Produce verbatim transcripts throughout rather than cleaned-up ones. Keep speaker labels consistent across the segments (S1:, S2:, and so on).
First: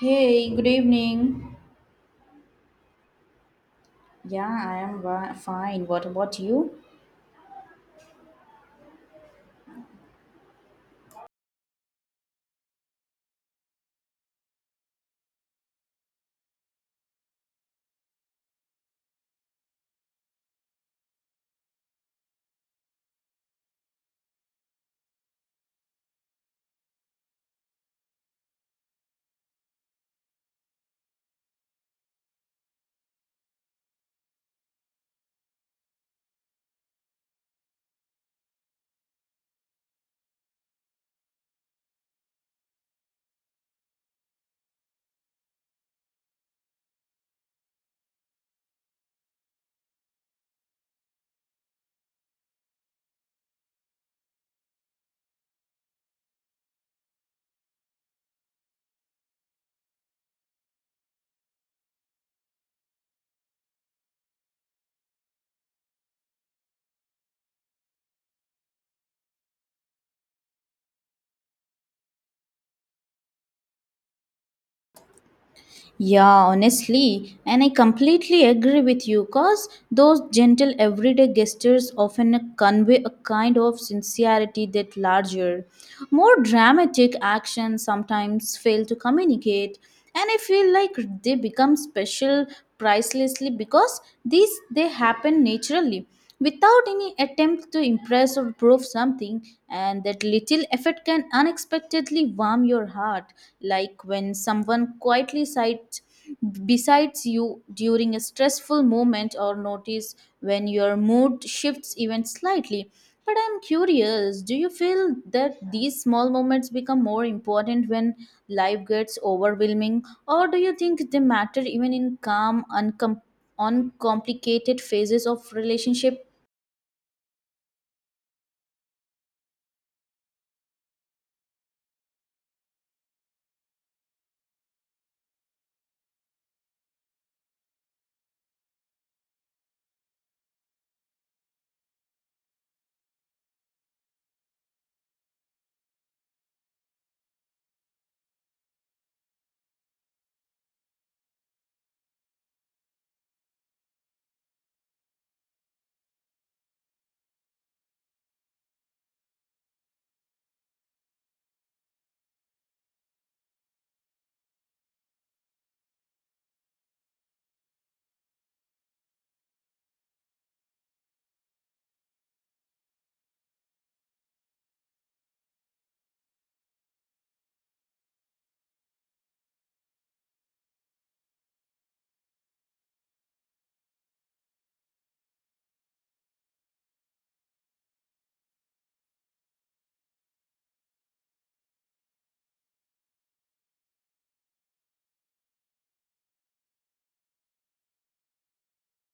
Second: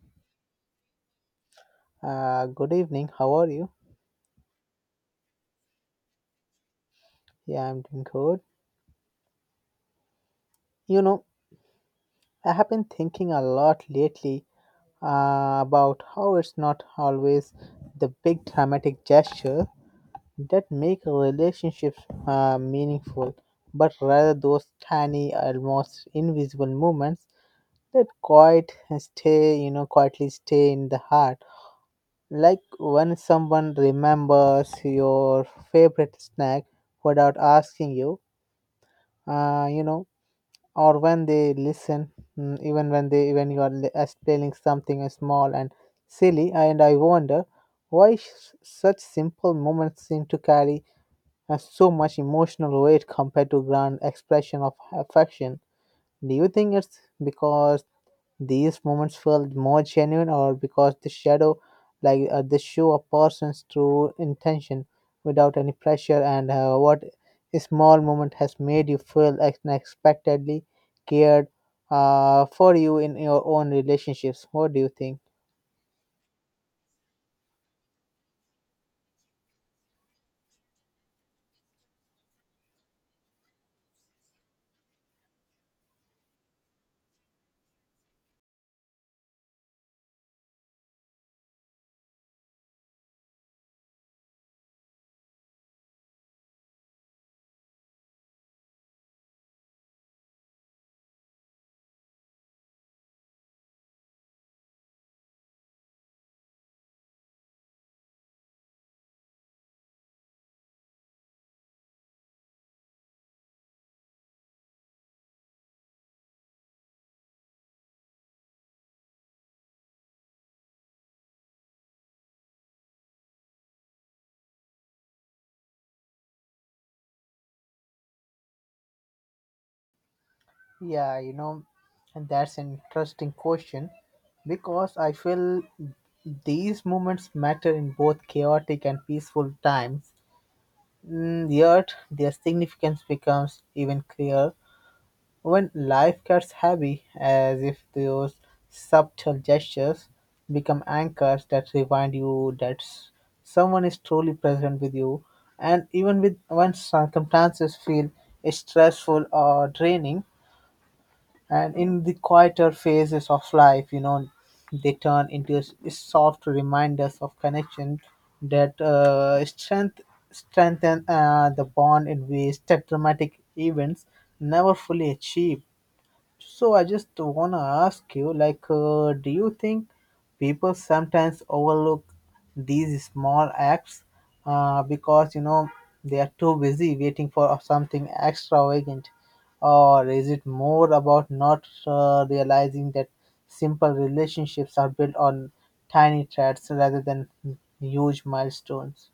S1: Hey, good evening.
S2: Uh, good evening. How are you?
S1: Yeah, I am wa- fine. What about you?
S2: Yeah, I'm doing good. You know, I have been thinking a lot lately uh, about how it's not always the big dramatic gesture that make a relationship uh, meaningful, but rather those tiny, almost invisible moments that quite stay, you know, quietly stay in the heart. Like when someone remembers your favorite snack without asking you, uh, you know or when they listen mm, even when they when you are li- explaining something small and silly, and I wonder why sh- such simple moments seem to carry uh, so much emotional weight compared to grand expression of affection. Do you think it's because these moments felt more genuine, or because the shadow, like uh, they show a person's true intention without any pressure, and uh, what a small moment has made you feel unexpectedly cared uh, for you in your own relationships. What do you think?
S1: Yeah, honestly, and I completely agree with you because those gentle everyday gestures often convey a kind of sincerity that larger, more dramatic actions sometimes fail to communicate, and I feel like they become special pricelessly because these they happen naturally without any attempt to impress or prove something, and that little effort can unexpectedly warm your heart, like when someone quietly sights besides you during a stressful moment or notice when your mood shifts even slightly. But I'm curious, do you feel that these small moments become more important when life gets overwhelming, or do you think they matter even in calm, uncom- on complicated phases of relationship?
S2: Yeah, you know, and that's an interesting question, because I feel these moments matter in both chaotic and peaceful times. Mm, yet their significance becomes even clearer when life gets heavy, as if those subtle gestures become anchors that remind you that s- someone is truly present with you. And even with when circumstances feel stressful or draining, and in the quieter phases of life, you know, they turn into s- soft reminders of connection that uh, strength strengthen uh, the bond in ways that dramatic events never fully achieve. So I just wanna ask you, like, uh, do you think people sometimes overlook these small acts uh, because you know they are too busy waiting for something extravagant, or is it more about not uh, realizing that simple relationships are built on tiny threads rather than huge milestones?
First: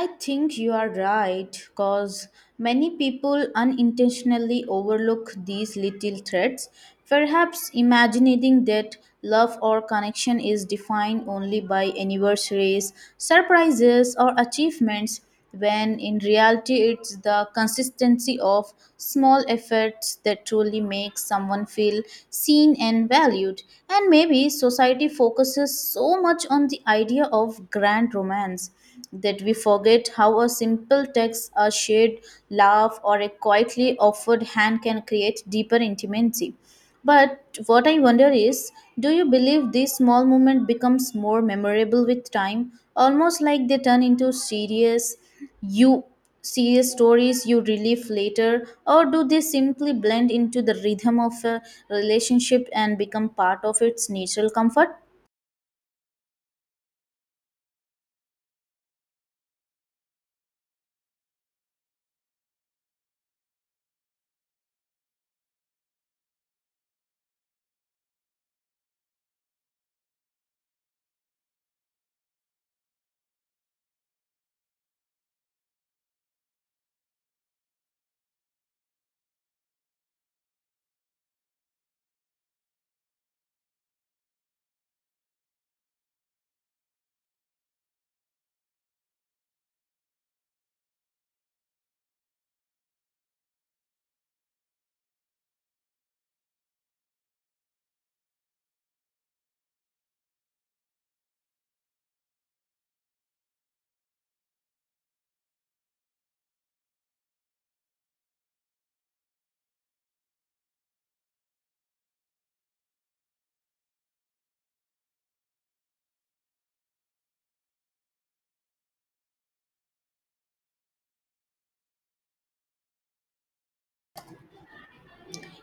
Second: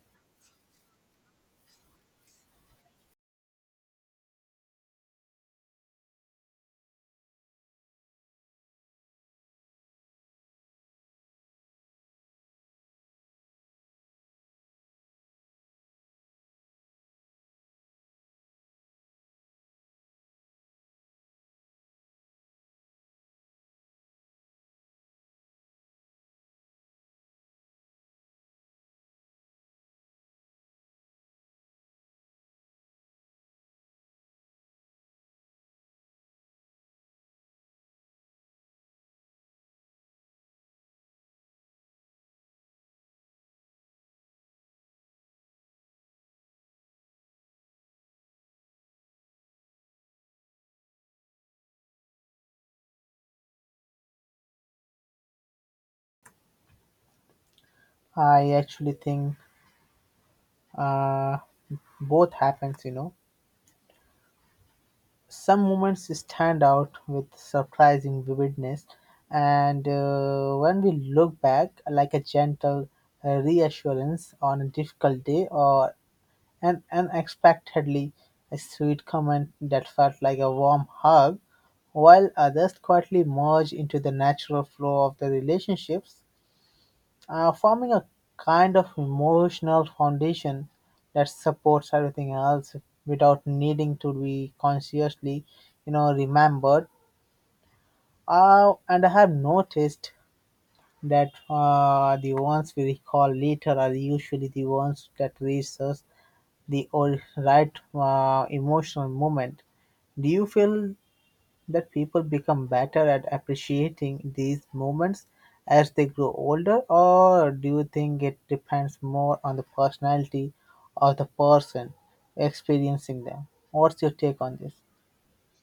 S1: I think you are right cause many people unintentionally overlook these little threats, perhaps imagining that love or connection is defined only by anniversaries, surprises, or achievements, when in reality it's the consistency of small efforts that truly makes someone feel seen and valued. And maybe society focuses so much on the idea of grand romance that we forget how a simple text, a shared laugh, or a quietly offered hand can create deeper intimacy. But what I wonder is, do you believe these small moments becomes more memorable with time, almost like they turn into serious you serious stories you relive later, or do they simply blend into the rhythm of a relationship and become part of its natural comfort?
S2: I actually think uh, both happens, you know. Some moments stand out with surprising vividness, and uh, when we look back, like a gentle uh, reassurance on a difficult day, or an unexpectedly a sweet comment that felt like a warm hug, while others quietly merge into the natural flow of the relationships, uh, forming a kind of emotional foundation that supports everything else without needing to be consciously, you know, remembered. Uh, and I have noticed that uh, the ones we recall later are usually the ones that reach us the or- right uh, emotional moment. Do you feel that people become better at appreciating these moments as they grow older, or do you think it depends more on the personality of the person experiencing them? What's your take on this?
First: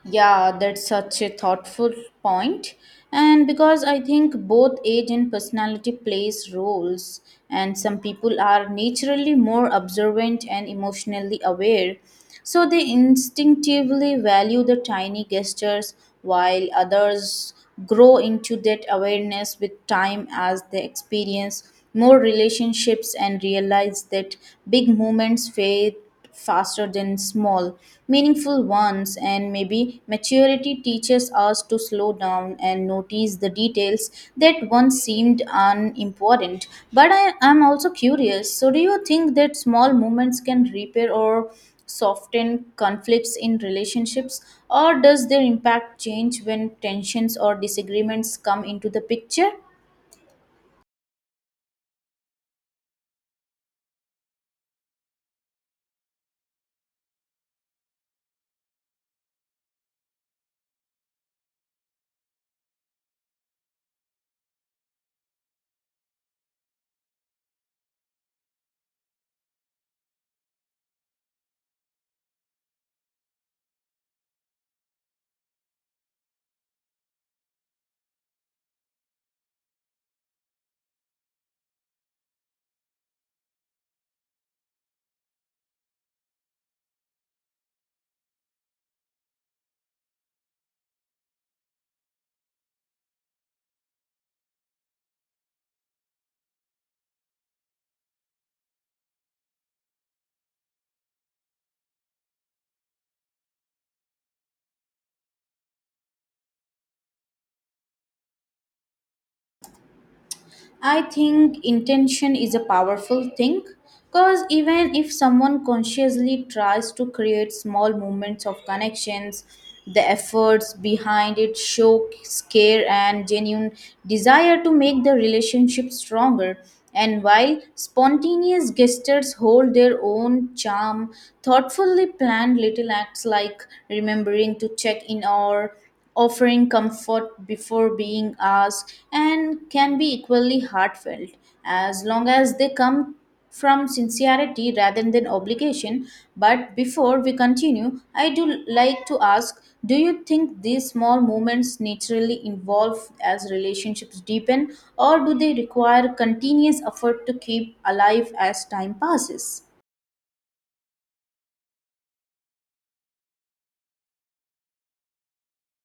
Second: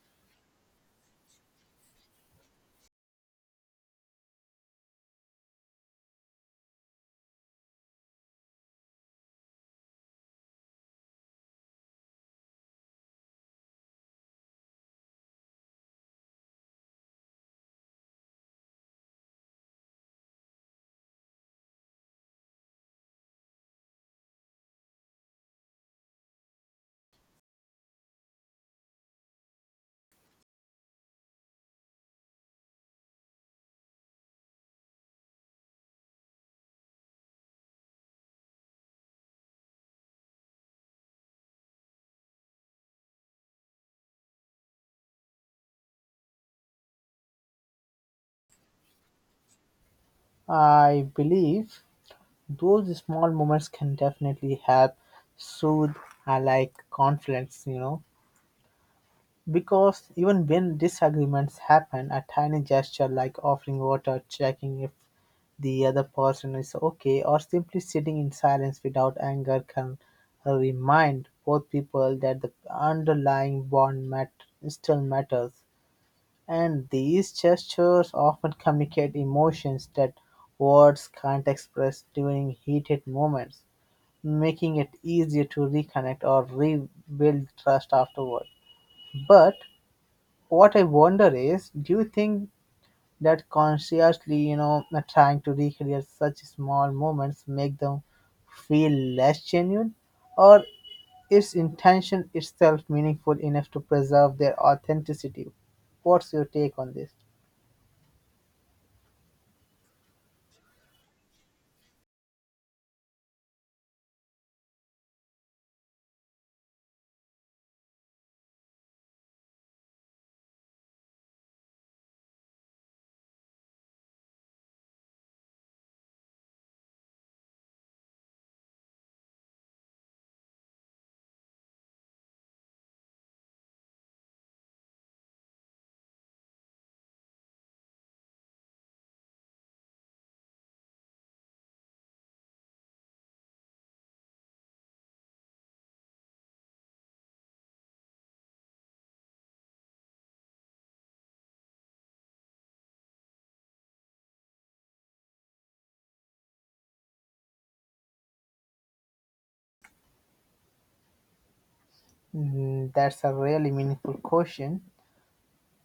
S1: Yeah, that's such a thoughtful point. And because I think both age and personality plays roles, and some people are naturally more observant and emotionally aware, so they instinctively value the tiny gestures, while others grow into that awareness with time as they experience more relationships and realize that big moments fade faster than small, meaningful ones, and maybe maturity teaches us to slow down and notice the details that once seemed unimportant. But I am also curious, so do you think that small moments can repair or soften conflicts in relationships, or does their impact change when tensions or disagreements come into the picture?
S2: I believe those small moments can definitely help soothe uh, like conflicts, you know, because even when disagreements happen, a tiny gesture like offering water, checking if the other person is okay, or simply sitting in silence without anger can remind both people that the underlying bond mat- still matters. And these gestures often communicate emotions that words can't express during heated moments, making it easier to reconnect or rebuild trust afterward. But what I wonder is, do you think that consciously, you know, uh, trying to recreate such small moments make them feel less genuine, or is intention itself meaningful enough to preserve their authenticity? What's your take on this?
S1: I think intention is a powerful thing because even if someone consciously tries to create small moments of connections, the efforts behind it show care and genuine desire to make the relationship stronger. And while spontaneous gestures hold their own charm, thoughtfully planned little acts like remembering to check in or offering comfort before being asked and can be equally heartfelt as long as they come from sincerity rather than obligation. But before we continue, I do like to ask, do you think these small moments naturally involve as relationships deepen, or do they require continuous effort to keep alive as time passes?
S2: Mm, that's a really meaningful question,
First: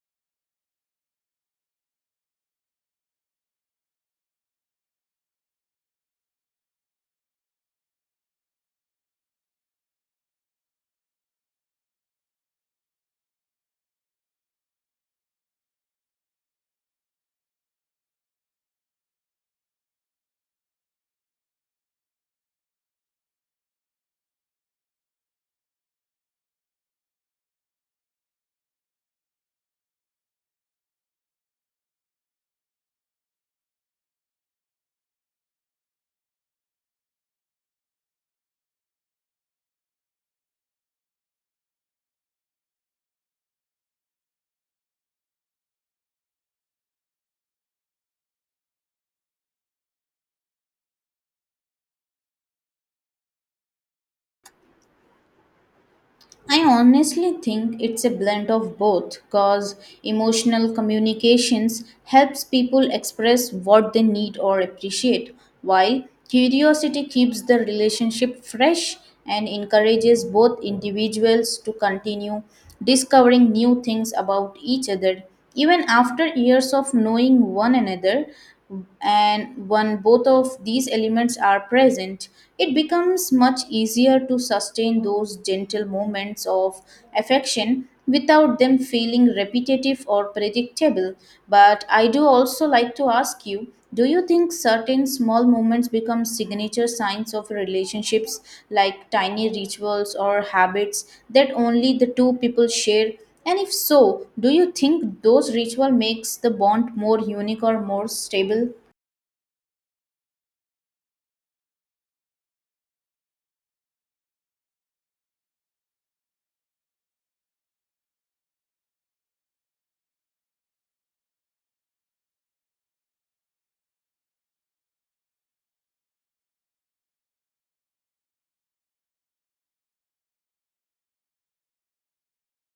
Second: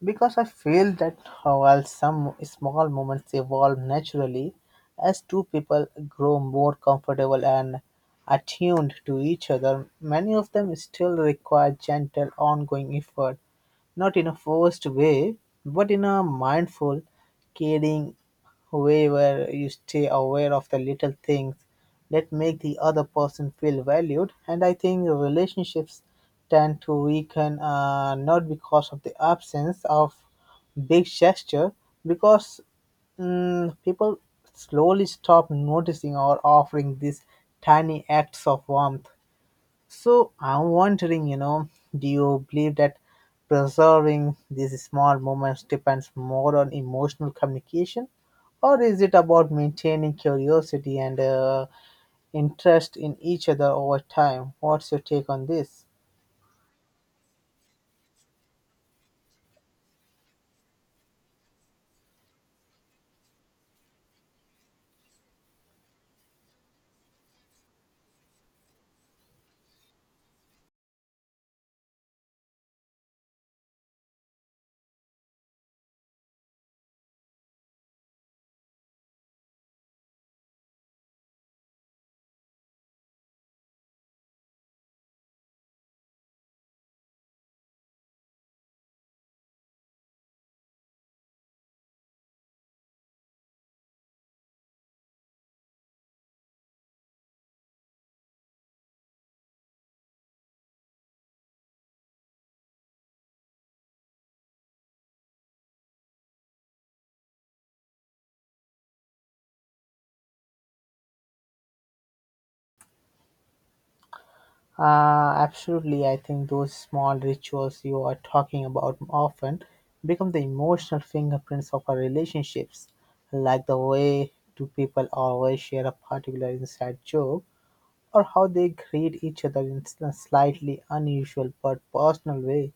S2: because I feel that while some small moments evolve naturally, as two people grow more comfortable and attuned to each other, many of them still require gentle, ongoing effort, not in a forced way, but in a mindful, caring way, where you stay aware of the little things that make the other person feel valued. And I think relationships tend to weaken uh, not because of the absence of big gesture, because mm, people slowly stop noticing or offering these tiny acts of warmth. So I'm wondering, you know, do you believe that preserving these small moments depends more on emotional communication, or is it about maintaining curiosity and uh, interest in each other over time? What's your take on this?
S1: I honestly think it's a blend of both because emotional communications helps people express what they need or appreciate, while curiosity keeps the relationship fresh and encourages both individuals to continue discovering new things about each other even after years of knowing one another. And when both of these elements are present, it becomes much easier to sustain those gentle moments of affection without them feeling repetitive or predictable. But I do also like to ask you, do you think certain small moments become signature signs of relationships, like tiny rituals or habits that only the two people share, and if so, do you think those ritual makes the bond more unique or more stable?
S2: Uh, absolutely, I think those small rituals you are talking about often become the emotional fingerprints of our relationships, like the way two people always share a particular inside joke, or how they greet each other in a slightly unusual but personal way,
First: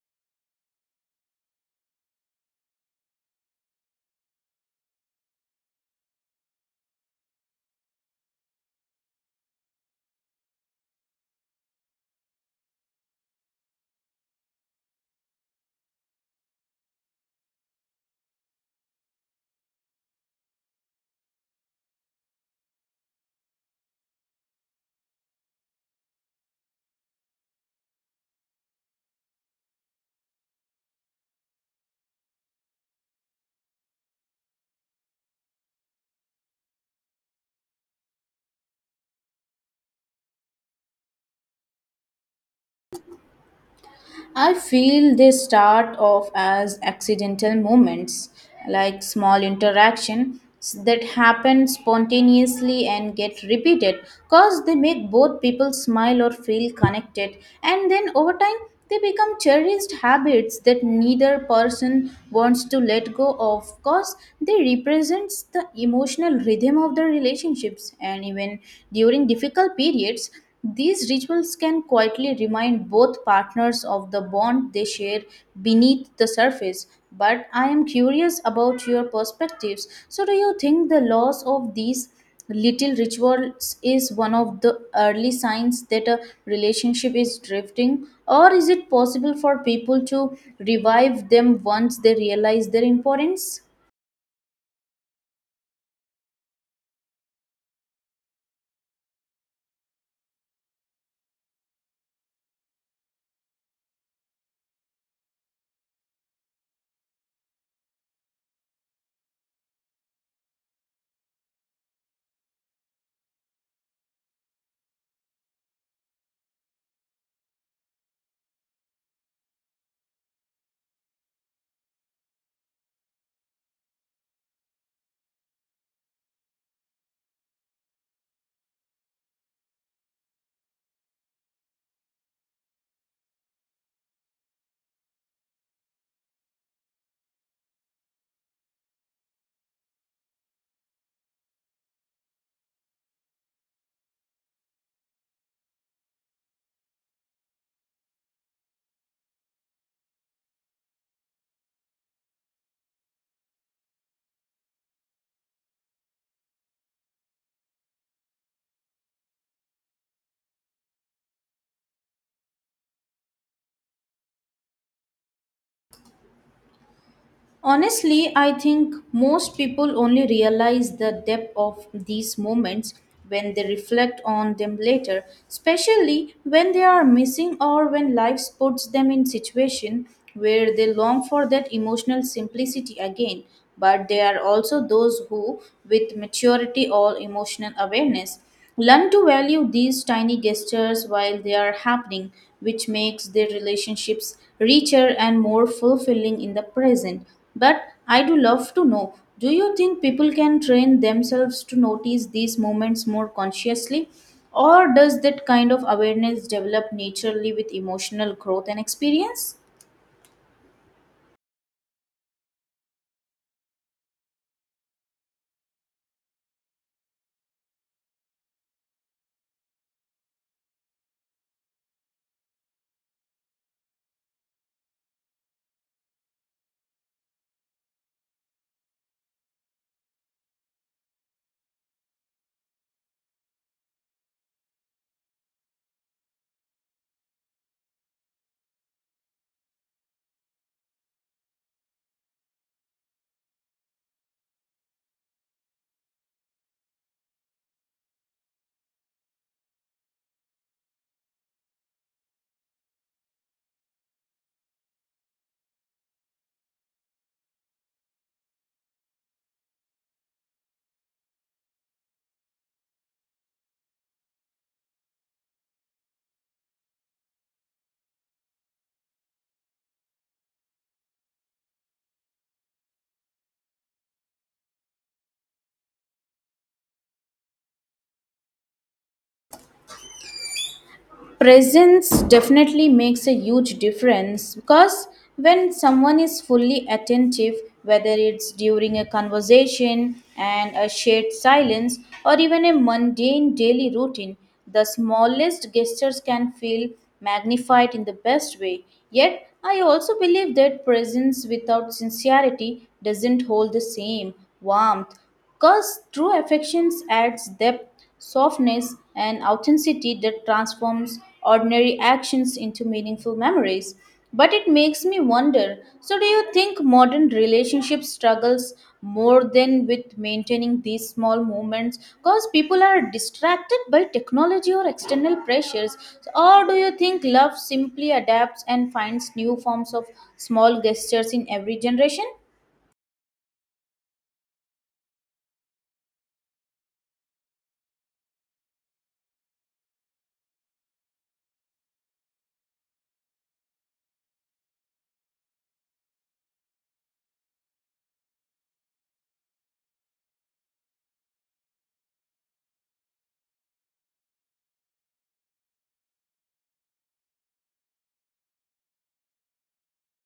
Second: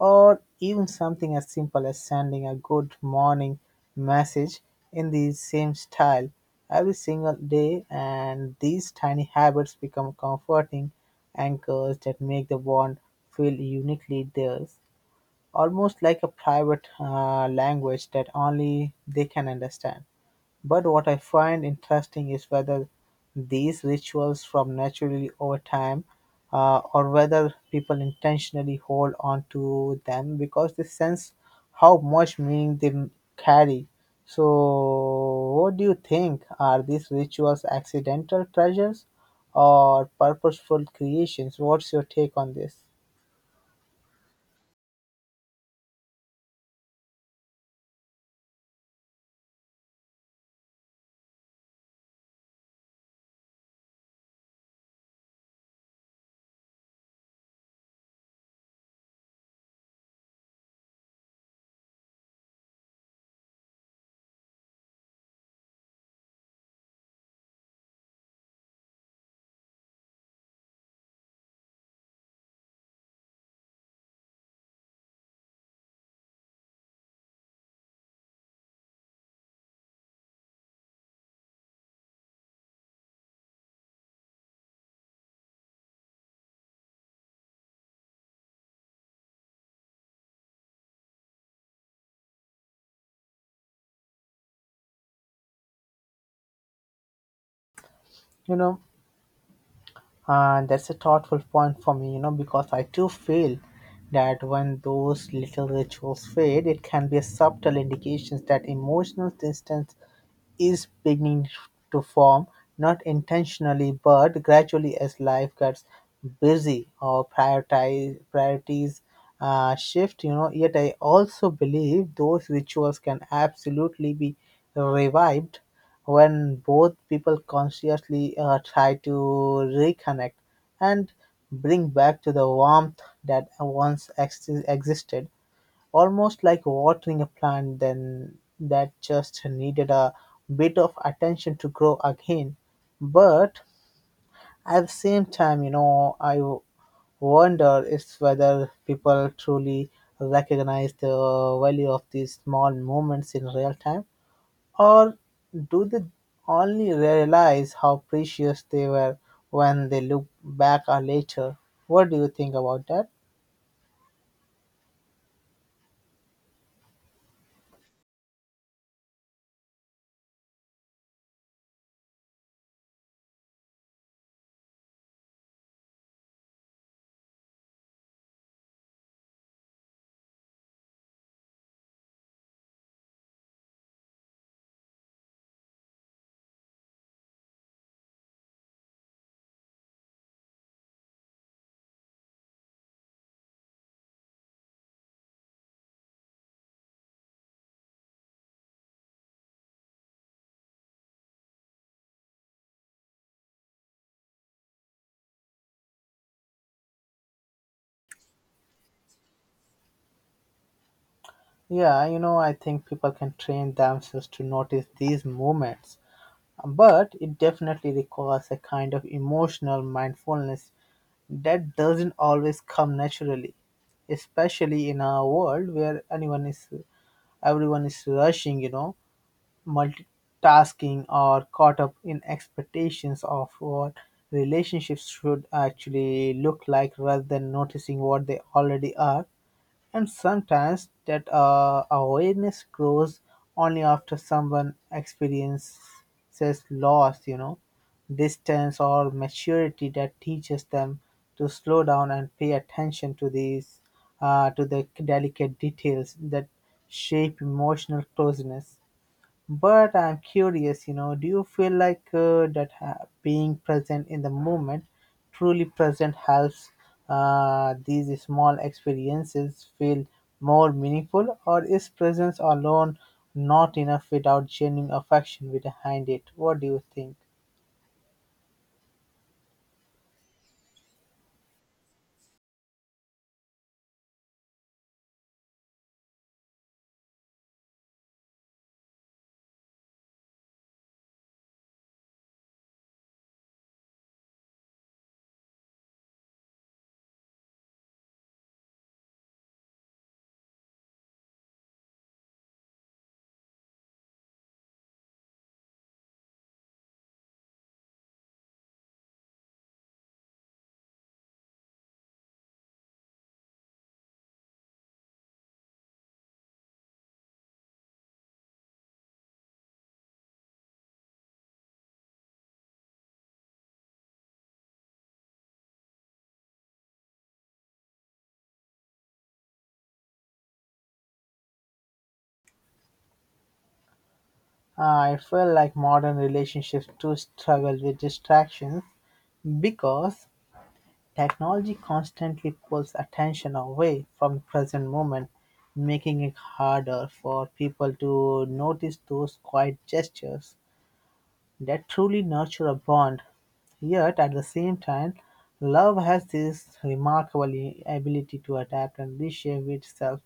S2: or even something as simple as sending a good morning message in the same style every single day. And these tiny habits become comforting anchors that make the bond feel uniquely theirs, almost like a private uh, language that only they can understand. But what I find interesting is whether these rituals form naturally over time, uh, or whether people intentionally hold on to them because they sense how much meaning they m- carry. So, what do you think? Are these rituals accidental treasures or purposeful creations? What's your take on this?
S1: I feel they start off as accidental moments, like small interactions that happen spontaneously and get repeated because they make both people smile or feel connected. And then over time, they become cherished habits that neither person wants to let go of because they represents the emotional rhythm of their relationships, and even during difficult periods these rituals can quietly remind both partners of the bond they share beneath the surface. But I am curious about your perspectives. So, do you think the loss of these little rituals is one of the early signs that a relationship is drifting? Or is it possible for people to revive them once they realize their importance?
S2: You know, and that's a thoughtful point for me, you know, because I too feel that when those little rituals fade, it can be a subtle indications that emotional distance is beginning to form, not intentionally but gradually as life gets busy or prioritize, priorities uh, shift. You know, yet I also believe those rituals can absolutely be revived when both people consciously uh, try to reconnect and bring back to the warmth that once ex- existed, almost like watering a plant then that just needed a bit of attention to grow again. But at the same time, you know, I w- wonder is whether people truly recognize the value of these small moments in real time, or do they only realize how precious they were when they look back or later? What do you think about that?
S1: Honestly, I think most people only realize the depth of these moments when they reflect on them later, especially when they are missing or when life puts them in situation where they long for that emotional simplicity again. But they are also those who, with maturity or emotional awareness, learn to value these tiny gestures while they are happening, which makes their relationships richer and more fulfilling in the present. But I do love to know, do you think people can train themselves to notice these moments more consciously? Or does that kind of awareness develop naturally with emotional growth and experience?
S2: Yeah, you know, I think people can train themselves to notice these moments, but it definitely requires a kind of emotional mindfulness that doesn't always come naturally, especially in a world where anyone is everyone is rushing, you know, multitasking, or caught up in expectations of what relationships should actually look like rather than noticing what they already are. And sometimes that uh, awareness grows only after someone experiences loss, you know, distance, or maturity that teaches them to slow down and pay attention to these, uh, to the delicate details that shape emotional closeness. But I'm curious, you know, do you feel like uh, that ha- being present in the moment, truly present, helps uh, these small experiences feel more meaningful, or is presence alone not enough without genuine affection behind it? What do you think?
S1: Presence definitely makes a huge difference because when someone is fully attentive, whether it's during a conversation and a shared silence or even a mundane daily routine, the smallest gestures can feel magnified in the best way. Yet, I also believe that presence without sincerity doesn't hold the same warmth because true affections adds depth, softness, and authenticity that transforms ordinary actions into meaningful memories. But it makes me wonder. So, do you think modern relationship struggles more than with maintaining these small moments? Because people are distracted by technology or external pressures. Or do you think love simply adapts and finds new forms of small gestures in every generation?
S2: I feel like modern relationships too struggle with distractions because technology constantly pulls attention away from the present moment, making it harder for people to notice those quiet gestures that truly nurture a bond. Yet, at the same time, love has this remarkable ability to adapt and reshape itself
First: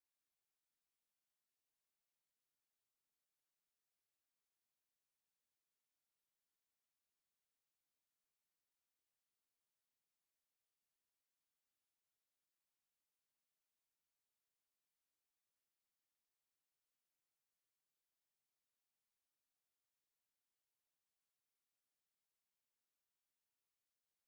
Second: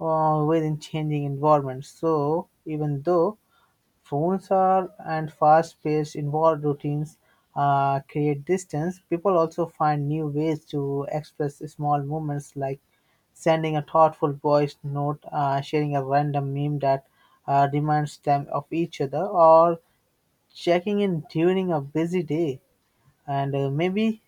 S2: uh, within changing environments. So, even though phones are and fast-paced involved routines uh, create distance, people also find new ways to express small moments, like sending a thoughtful voice note, uh, sharing a random meme that uh, reminds them of each other, or checking in during a busy day. And uh, maybe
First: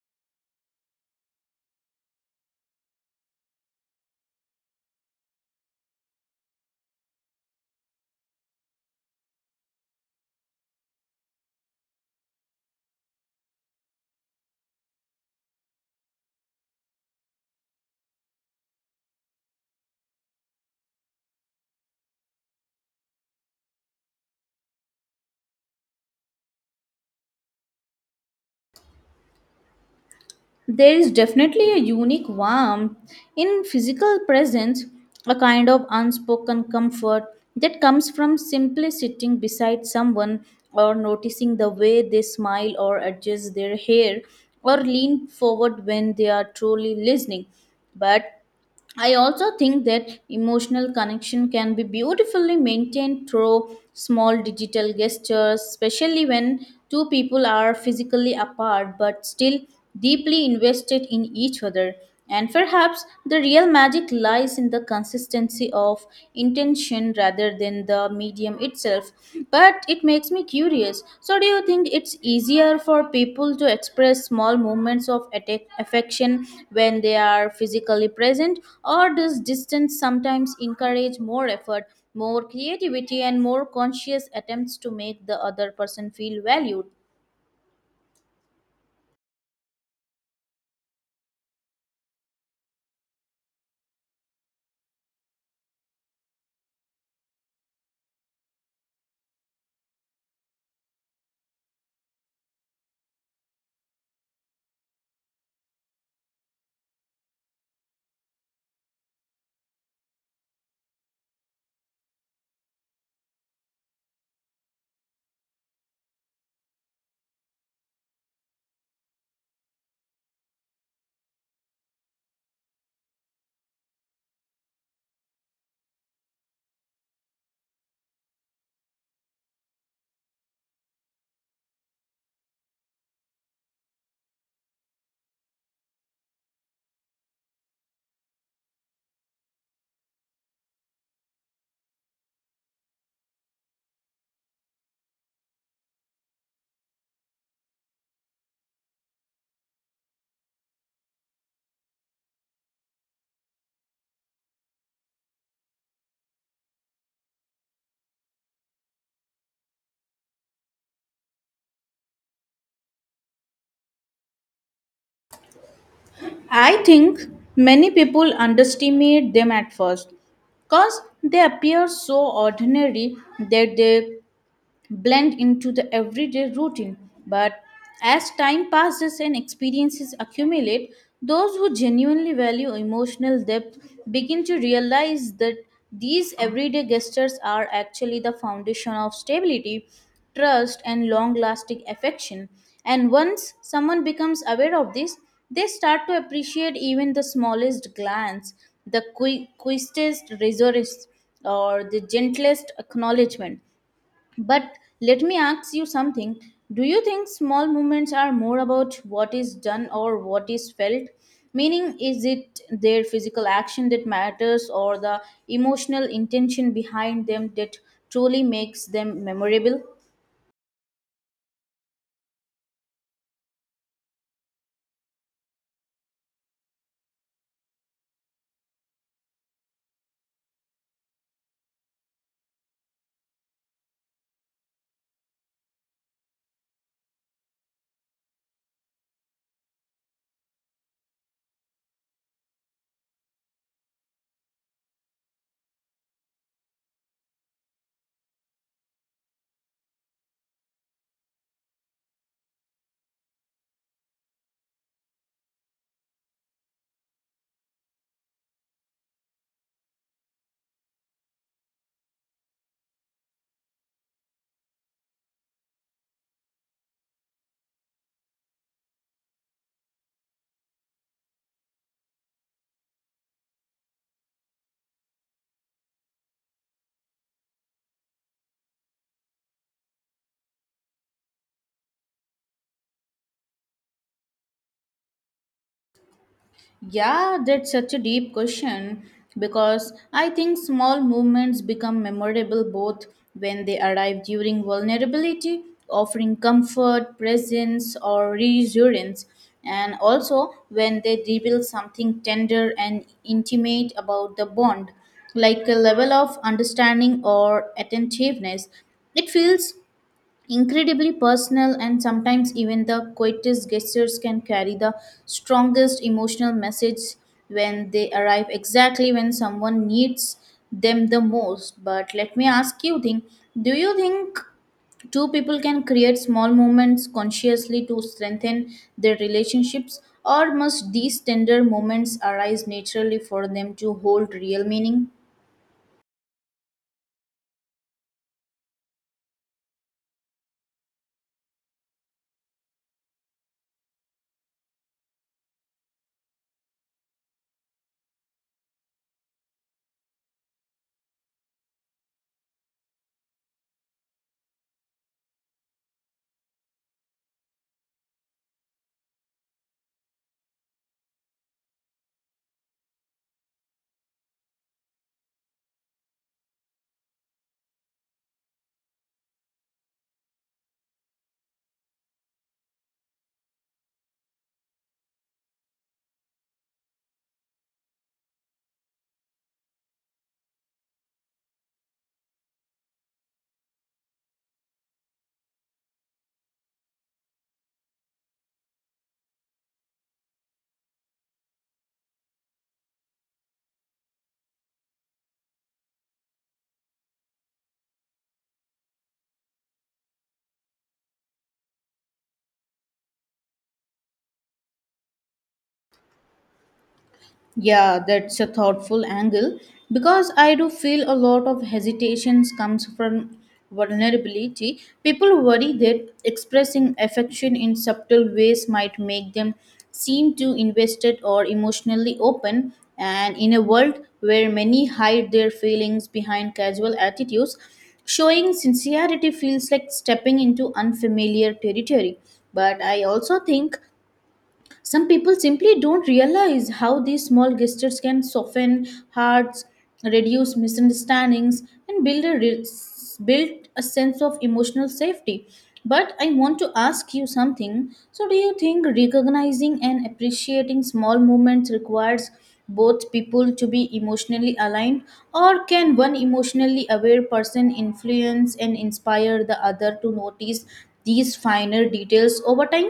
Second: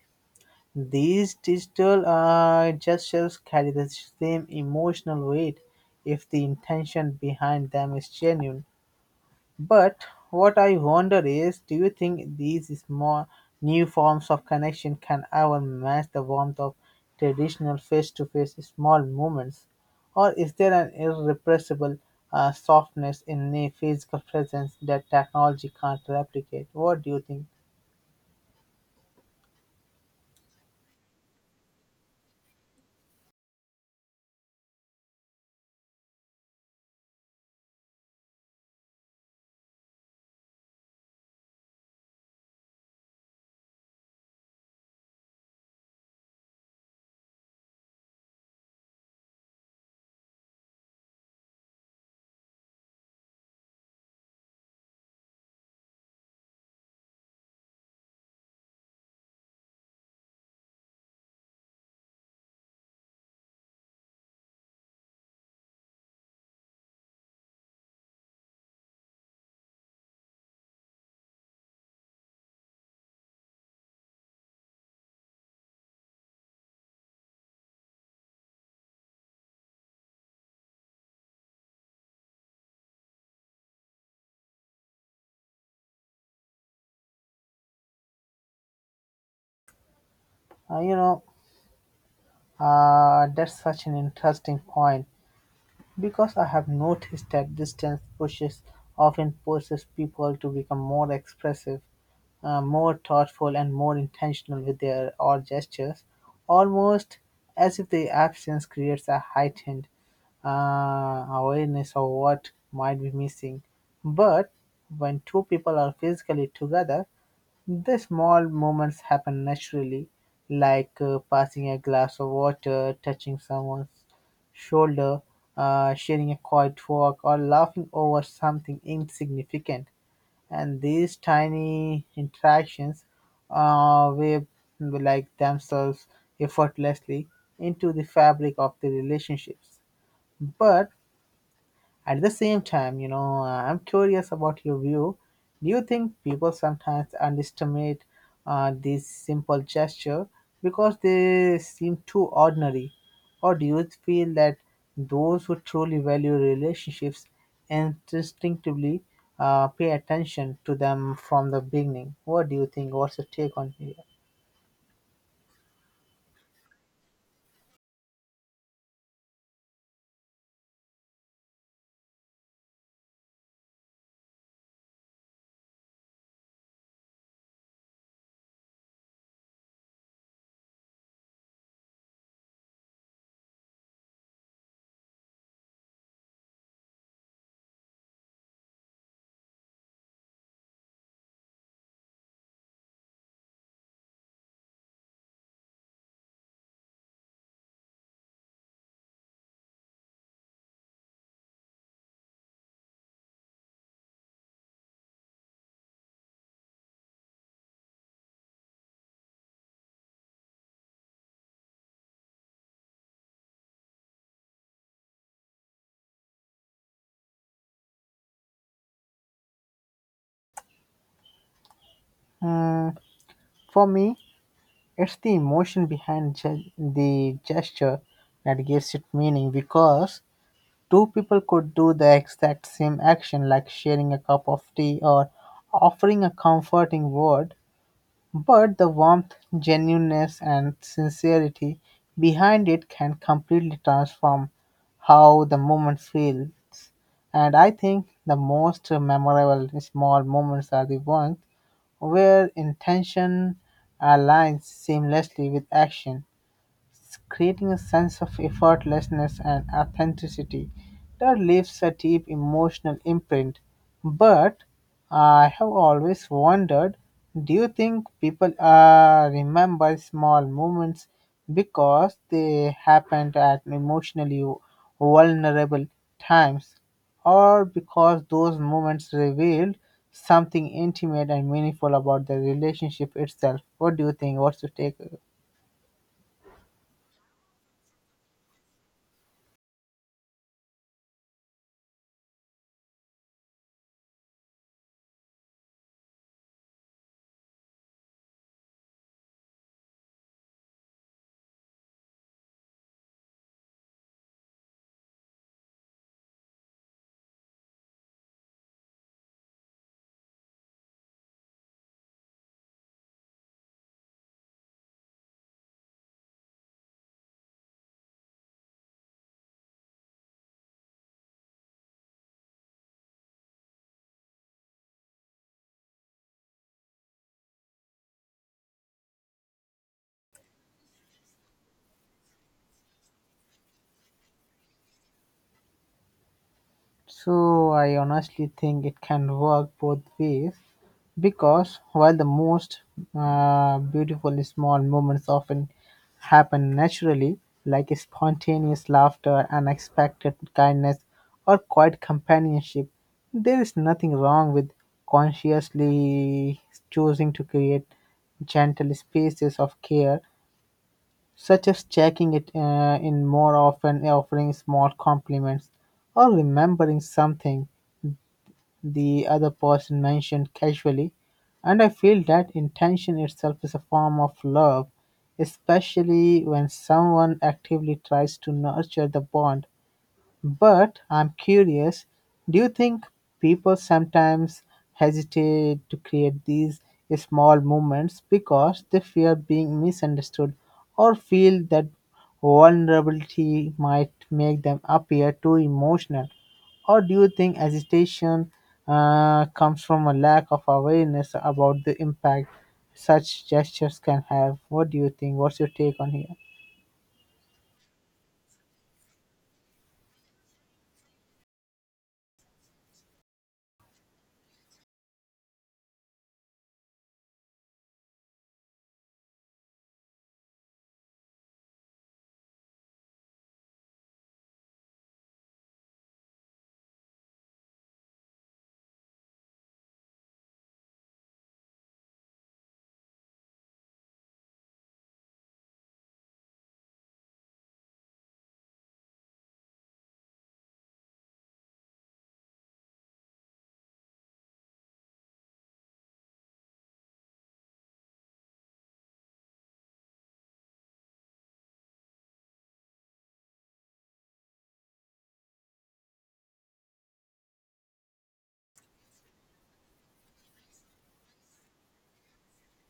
S2: these digital uh, gestures carry the same emotional weight if the intention behind them is genuine. But what I wonder is, do you think these small new forms of connection can ever match the warmth of traditional face-to-face small moments, or is there an irrepressible uh, softness in the physical presence that technology can't replicate? What do you think?
S1: There is definitely a unique warmth in physical presence, a kind of unspoken comfort that comes from simply sitting beside someone or noticing the way they smile or adjust their hair or lean forward when they are truly listening. But I also think that emotional connection can be beautifully maintained through small digital gestures, especially when two people are physically apart but still deeply invested in each other. And perhaps the real magic lies in the consistency of intention rather than the medium itself. But it makes me curious, so do you think it's easier for people to express small moments of atta- affection when they are physically present, or does distance sometimes encourage more effort, more creativity, and more conscious attempts to make the other person feel valued?
S2: Uh, you know, uh, that's such an interesting point, because I have noticed that distance pushes often pushes people to become more expressive, uh, more thoughtful and more intentional with their odd gestures, almost as if the absence creates a heightened uh, awareness of what might be missing. But when two people are physically together, the small moments happen naturally, like uh, passing a glass of water, touching someone's shoulder, uh, sharing a quiet walk, or laughing over something insignificant. And these tiny interactions uh, weave like themselves effortlessly into the fabric of the relationships. But at the same time, you know, uh, I'm curious about your view. Do you think people sometimes underestimate uh, these simple gesture because they seem too ordinary? Or do you feel that those who truly value relationships instinctively uh, pay attention to them from the beginning? What do you think? What's your take on here?
S1: I think many people underestimate them at first because they appear so ordinary that they blend into the everyday routine. But as time passes and experiences accumulate, those who genuinely value emotional depth begin to realize that these everyday gestures are actually the foundation of stability, trust, and long lasting affection. And once someone becomes aware of this, they start to appreciate even the smallest glance, the qui- quickest resource, or the gentlest acknowledgement. But let me ask you something. Do you think small movements are more about what is done or what is felt? Meaning, is it their physical action that matters, or the emotional intention behind them that truly makes them memorable?
S2: Mm, for me, it's the emotion behind ge- the gesture that gives it meaning, because two people could do the exact same action, like sharing a cup of tea or offering a comforting word, but the warmth, genuineness, and sincerity behind it can completely transform how the moment feels. And I think the most memorable small moments are the ones where intention aligns seamlessly with action, creating a sense of effortlessness and authenticity that leaves a deep emotional imprint. But I have always wondered, do you think people uh, remember small moments because they happened at emotionally vulnerable times, or because those moments revealed something intimate and meaningful about the relationship itself? What do you think? What's your take?
S1: Yeah, that's such a deep question because I think small movements become memorable both when they arrive during vulnerability, offering comfort, presence, or reassurance, and also when they reveal something tender and intimate about the bond, like a level of understanding or attentiveness. It feels incredibly personal, and sometimes even the quietest gestures can carry the strongest emotional message when they arrive exactly when someone needs them the most. But let me ask you, thing, do you think two people can create small moments consciously to strengthen their relationships, or must these tender moments arise naturally for them to hold real meaning?
S2: So I honestly think it can work both ways because while the most uh, beautiful small moments often happen naturally, like spontaneous laughter, unexpected kindness, or quiet companionship, there is nothing wrong with consciously choosing to create gentle spaces of care, such as checking it uh, in more often, offering small compliments, or remembering something the other person mentioned casually, and I feel that intention itself is a form of love, especially when someone actively tries to nurture the bond. But I'm curious, do you think people sometimes hesitate to create these small movements because they fear being misunderstood or feel that vulnerability might make them appear too emotional? Or do you think hesitation uh, comes from a lack of awareness about the impact such gestures can have? What do you think? What's your take on here?
S1: Yeah, that's a thoughtful angle because I do feel a lot of hesitations comes from vulnerability. People worry that expressing affection in subtle ways might make them seem too invested or emotionally open. And in a world where many hide their feelings behind casual attitudes, showing sincerity feels like stepping into unfamiliar territory. But I also think some people simply don't realize how these small gestures can soften hearts, reduce misunderstandings, and build a re- build a sense of emotional safety. But I want to ask you something. So, do you think recognizing and appreciating small moments requires both people to be emotionally aligned, or can one emotionally aware person influence and inspire the other to notice these finer details over time?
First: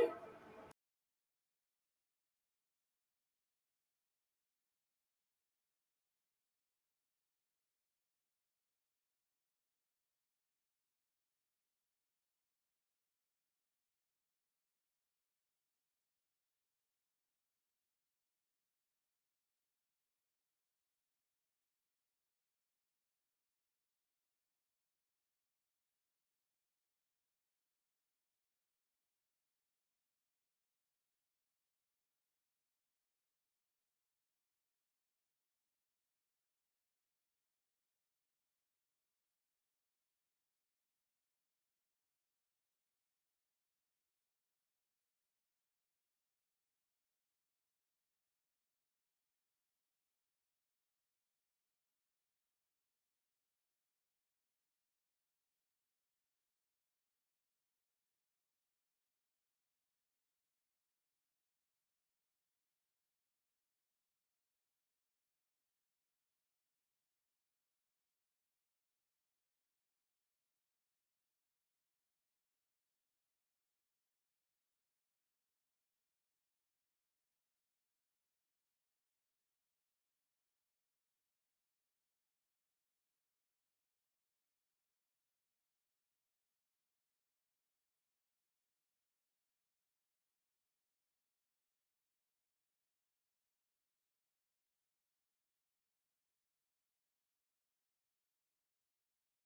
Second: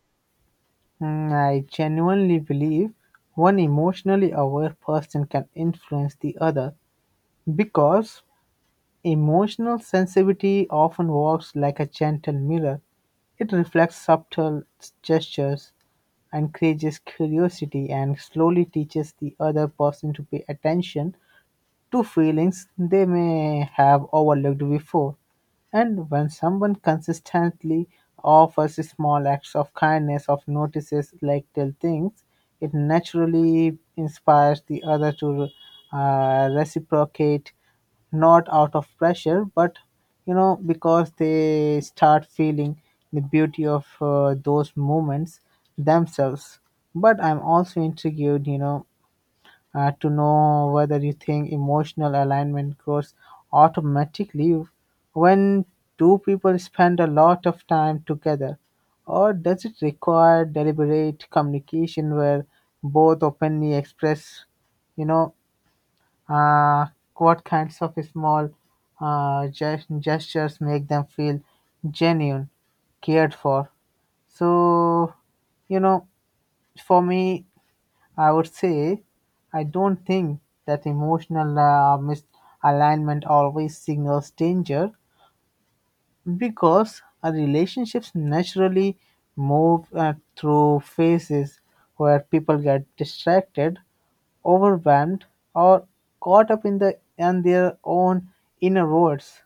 S2: Mm, I genuinely believe one emotionally aware person can influence the other because emotional sensitivity often works like a gentle mirror. It reflects subtle gestures, encourages curiosity, and slowly teaches the other person to pay attention to feelings they may have overlooked before. And when someone consistently offers small acts of kindness or notices like little things, it naturally inspires the other to uh, reciprocate, not out of pressure, but you know, because they start feeling the beauty of uh, those moments themselves. But I'm also intrigued, you know, uh, to know whether you think emotional alignment grows automatically when two people spend a lot of time together? Or does it require deliberate communication where both openly express, you know, uh, what kinds of small uh, gest- gestures make them feel genuine, cared for? So, you know, for me, I would say I don't think that emotional uh, misalignment always signals danger because our relationships naturally move uh, through phases where people get distracted, overwhelmed, or caught up in the in their own inner worlds,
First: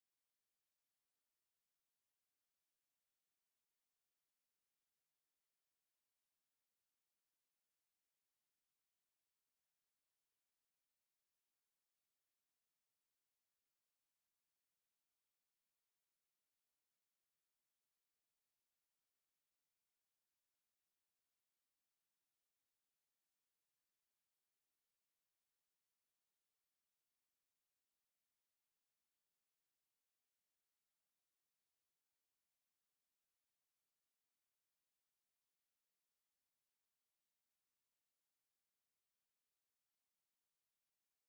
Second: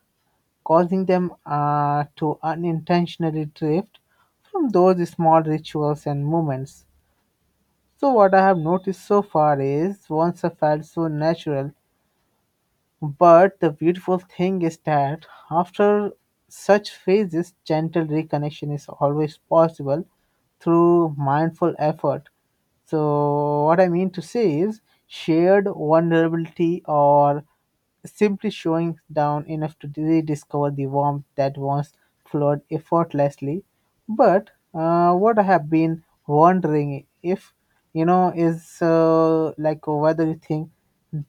S2: causing them uh, to unintentionally drift from those small rituals and moments. So, what I have noticed so far is once I felt so natural, but the beautiful thing is that after such phases, gentle reconnection is always possible through mindful effort. So, what I mean to say is shared vulnerability or simply showing down enough to rediscover the warmth that once flowed effortlessly. But uh, what I have been wondering if you know is uh, like whether you think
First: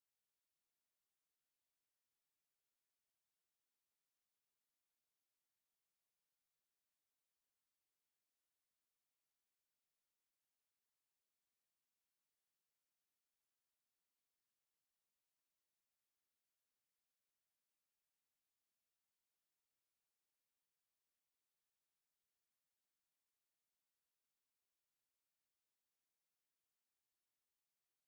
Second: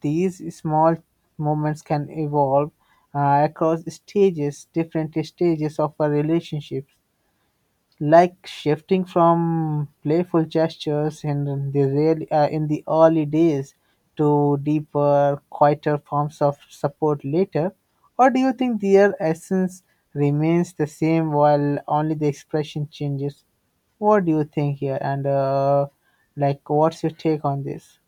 S2: these small moments can evolve uh, across stages, different stages of a relationship, like shifting from playful gestures in the real, uh, in the early days to deeper, quieter forms of support later, or do you think their essence remains the same while only the expression changes? What do you think here? And uh, like, what's your take on this?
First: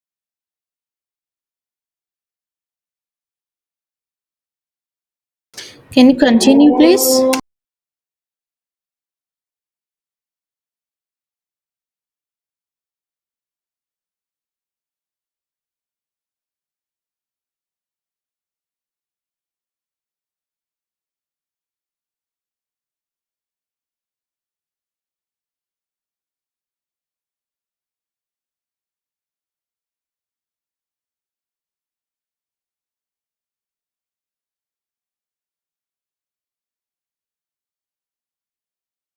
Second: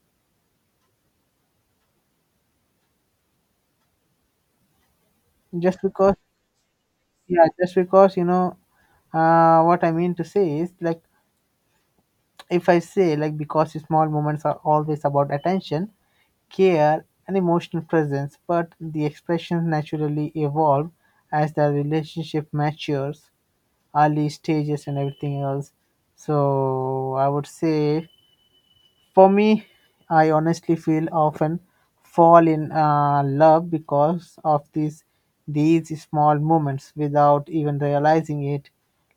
S2: Just
S1: Can
S2: because,
S1: you continue, please?
S2: yeah, just because you know, uh, what I mean to say is like, if I say, like, because small moments are always about attention, care, and emotional presence, but the expressions naturally evolve as the relationship matures, early stages, and everything else. So I would say for me, I honestly feel often fall in uh, love because of these these small moments without even realizing it.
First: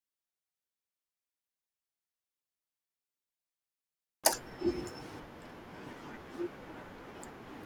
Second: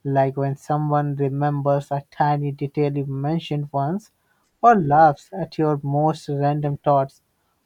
S2: Like when someone remembers a tiny detail you mentioned once, or laughs at your most random thoughts,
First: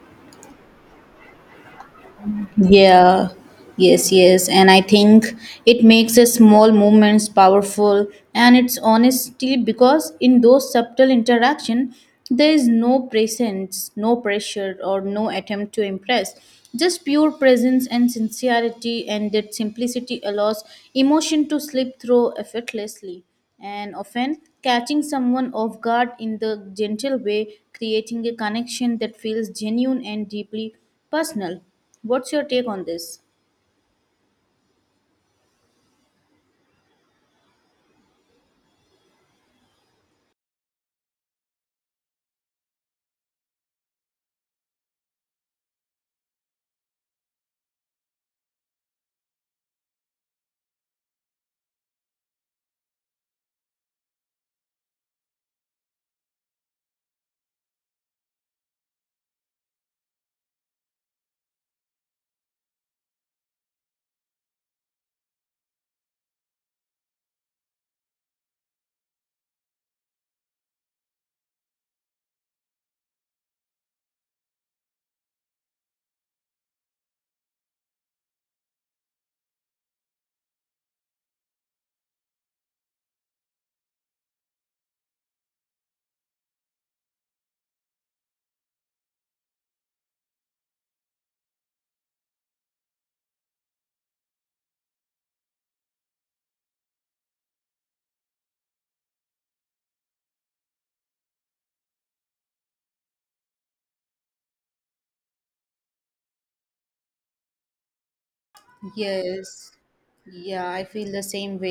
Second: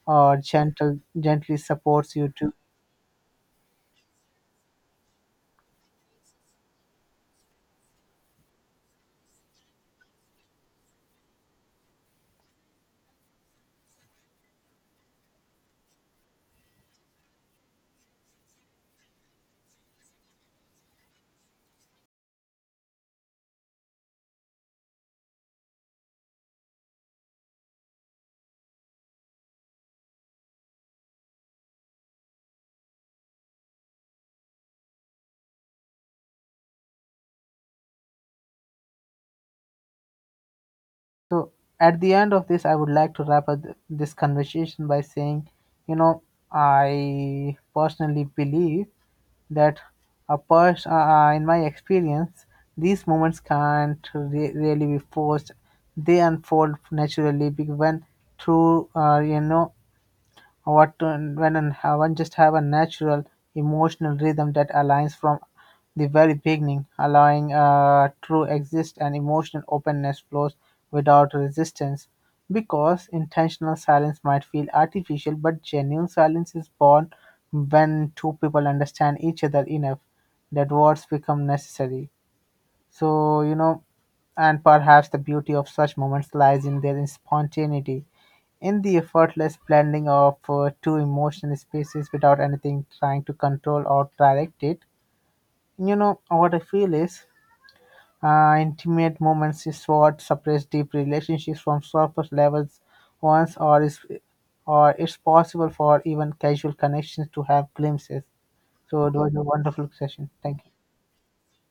S2: or gentle gently supports you.
S1: Yeah, yes, yes. And I think it makes a small movements powerful, and it's honestly because in those subtle interaction there is no presence, no pressure, or no attempt to impress. Just pure presence and sincerity, and that simplicity allows emotion to slip through effortlessly and often catching someone off guard in the gentle way, creating a connection that feels genuine and deeply personal. What's your take on this?
S2: So at the end of this, I would like to wrap up th- this conversation by saying, you know, I personally believe that a person, uh, uh, in my experience, these moments can't re- really be forced. They unfold naturally because when through, uh, you know, what when and one just have a natural emotional rhythm that aligns from the very beginning, allowing uh, true exist and emotional openness flows without resistance. Because intentional silence might feel artificial, but genuine silence is born when two people understand each other enough that words become necessary. So, you know, and perhaps the beauty of such moments lies in their spontaneity, in the effortless blending of uh, two emotional spaces without anything trying to control or direct it. You know, what I feel is uh, intimate moments is what separates deep relationships from surface levels once, or is, or it's possible for even casual connections to have glimpses. So it was a
S1: Yes.
S2: wonderful session. Thank
S1: Yeah,
S2: you.
S1: I feel the same way.